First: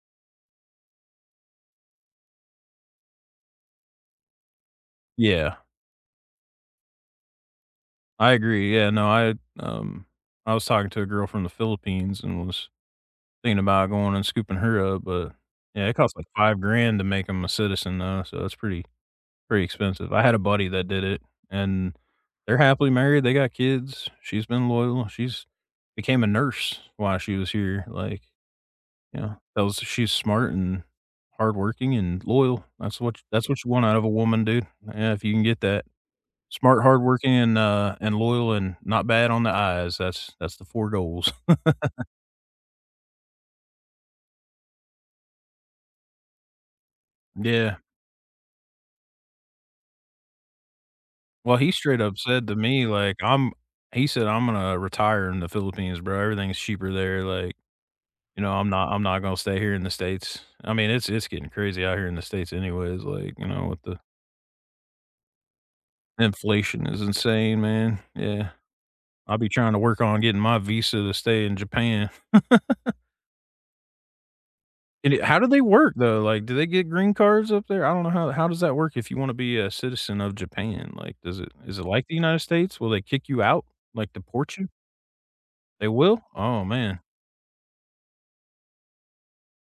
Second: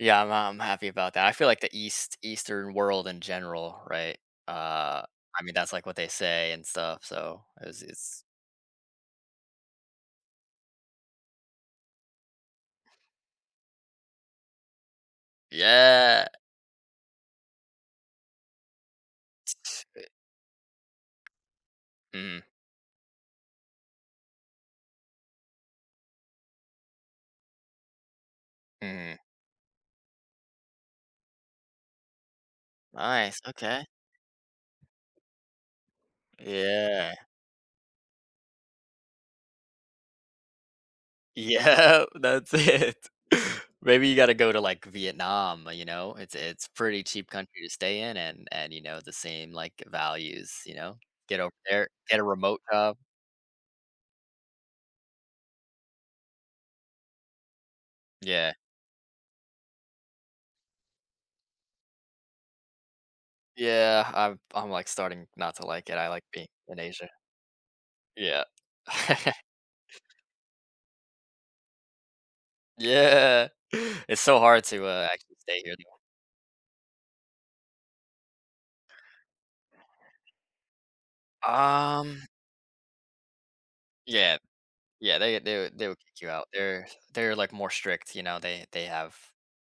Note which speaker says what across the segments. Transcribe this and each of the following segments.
Speaker 1: Yeah, I'm I'm happy about that, I feel like the east eastern world in general, right? Uh, I mean,
Speaker 2: Yeah.
Speaker 1: that's, like, what they say and stuff, so it's it's
Speaker 2: I agree, yeah, no, I, um I was talking to a girl from the Philippines and I was thinking about going and scooping her up, but, yeah, it costs like
Speaker 1: Yeah.
Speaker 2: 5 grand to make 'em a citizen though, so it's pretty pretty expensive. I had a buddy that did it and
Speaker 1: Mhm.
Speaker 2: they're happily married, they got kids, she's been loyal, she's became a nurse while she was here, like
Speaker 1: Mhm
Speaker 2: Yeah, that was she's smart and hardworking and loyal. That's what ch
Speaker 1: Nice,
Speaker 2: that's what you want
Speaker 1: okay.
Speaker 2: out of a woman, dude. Yeah, if you can get that. Smart,
Speaker 1: Yeah.
Speaker 2: hardworking, and, uh and loyal and not bad on the eyes, that's that's the 4 goals.
Speaker 1: Yep, that's it. Maybe you gotta go to, like, Vietnam, uh, you know, it's it's pretty cheap country to
Speaker 2: Yeah.
Speaker 1: stay in and and, you know, the same, like, values, you know? Get over
Speaker 2: Well, he
Speaker 1: there,
Speaker 2: straight up
Speaker 1: get a
Speaker 2: said to
Speaker 1: remote
Speaker 2: me
Speaker 1: job.
Speaker 2: like, "I'm" he said "I'm gonna retire in the Philippines, bro, everything is cheaper there, like You
Speaker 1: Yeah.
Speaker 2: know, I'm not I'm not gone stay here in the States." I mean, it's it's getting crazy out here in the States anyways, like, you know, with the
Speaker 1: Yeah, I've I'm like starting not to like it, I like being in
Speaker 2: Inflation is
Speaker 1: Asia.
Speaker 2: insane, man,
Speaker 1: Yeah.
Speaker 2: yeah. I'll be trying to work on getting my visa to stay in Japan.
Speaker 1: Yeah, it's so hard to, uh,
Speaker 2: And, eh,
Speaker 1: actually
Speaker 2: how do they
Speaker 1: stay here
Speaker 2: work,
Speaker 1: [unintelligible]
Speaker 2: though? Like, do they get green cards up there? I don't know how how does that work if you want to be a citizen of Japan, like, does it is it like the
Speaker 1: Um
Speaker 2: United States? Will they kick you out, like
Speaker 1: Yeah,
Speaker 2: deport you?
Speaker 1: yeah, they they they
Speaker 2: They
Speaker 1: would kick
Speaker 2: will?
Speaker 1: you out.
Speaker 2: Oh
Speaker 1: They're
Speaker 2: man.
Speaker 1: they're, like, more strict, you know, they they have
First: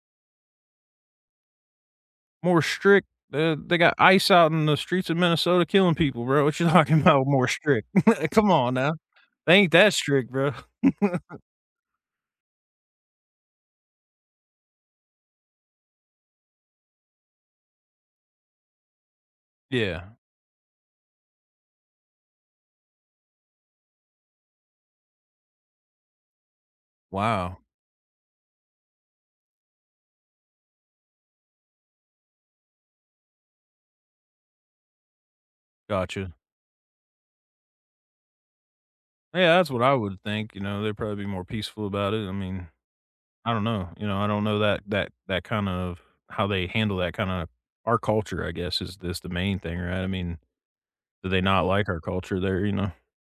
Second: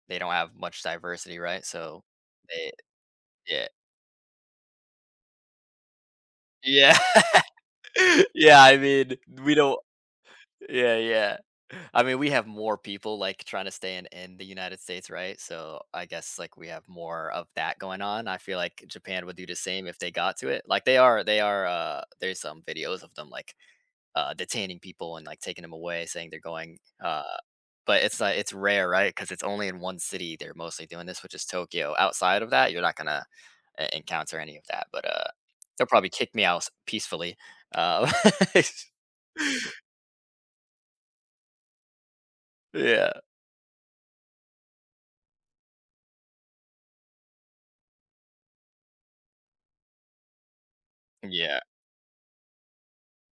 Speaker 1: they don't have much diversity, right? So
Speaker 2: More
Speaker 1: they
Speaker 2: strict, uh,
Speaker 1: yeah.
Speaker 2: they got ICE out in the streets of Minnesota killing people, bro, what you
Speaker 1: Yeah,
Speaker 2: talking about more strict? Come
Speaker 1: yeah,
Speaker 2: on
Speaker 1: I
Speaker 2: now,
Speaker 1: mean, we
Speaker 2: they ain't
Speaker 1: don't
Speaker 2: that strict, bro.
Speaker 1: yeah, yeah, I mean, we have more people, like, trying to stay in in the United States, right? So I guess, like, we have more of that going on. I feel like Japan would do the same if they
Speaker 2: Yeah.
Speaker 1: got to it. Like they are they are, uh, there's some videos of them like, uh, detaining people and, like, taking them away, saying they're going uh,
Speaker 2: Wow.
Speaker 1: but it's, like, it's rare, right? 'Cause it's only in 1 city they're mostly doing this, which is Tokyo. Outside of that, you're not gonna en encounter any of that, but, uh, they'll probably
Speaker 2: Gotcha.
Speaker 1: kick me out s peacefully, uh
Speaker 2: Yeah, that's what I would think, you know, they're probably be more peaceful about it, I mean,
Speaker 1: Yeah.
Speaker 2: I don't know, you know, I don't know that that that kind of how they handle that kind of our culture I guess is this the main thing, right? I mean, do they
Speaker 1: Yeah.
Speaker 2: not like our culture there, you know?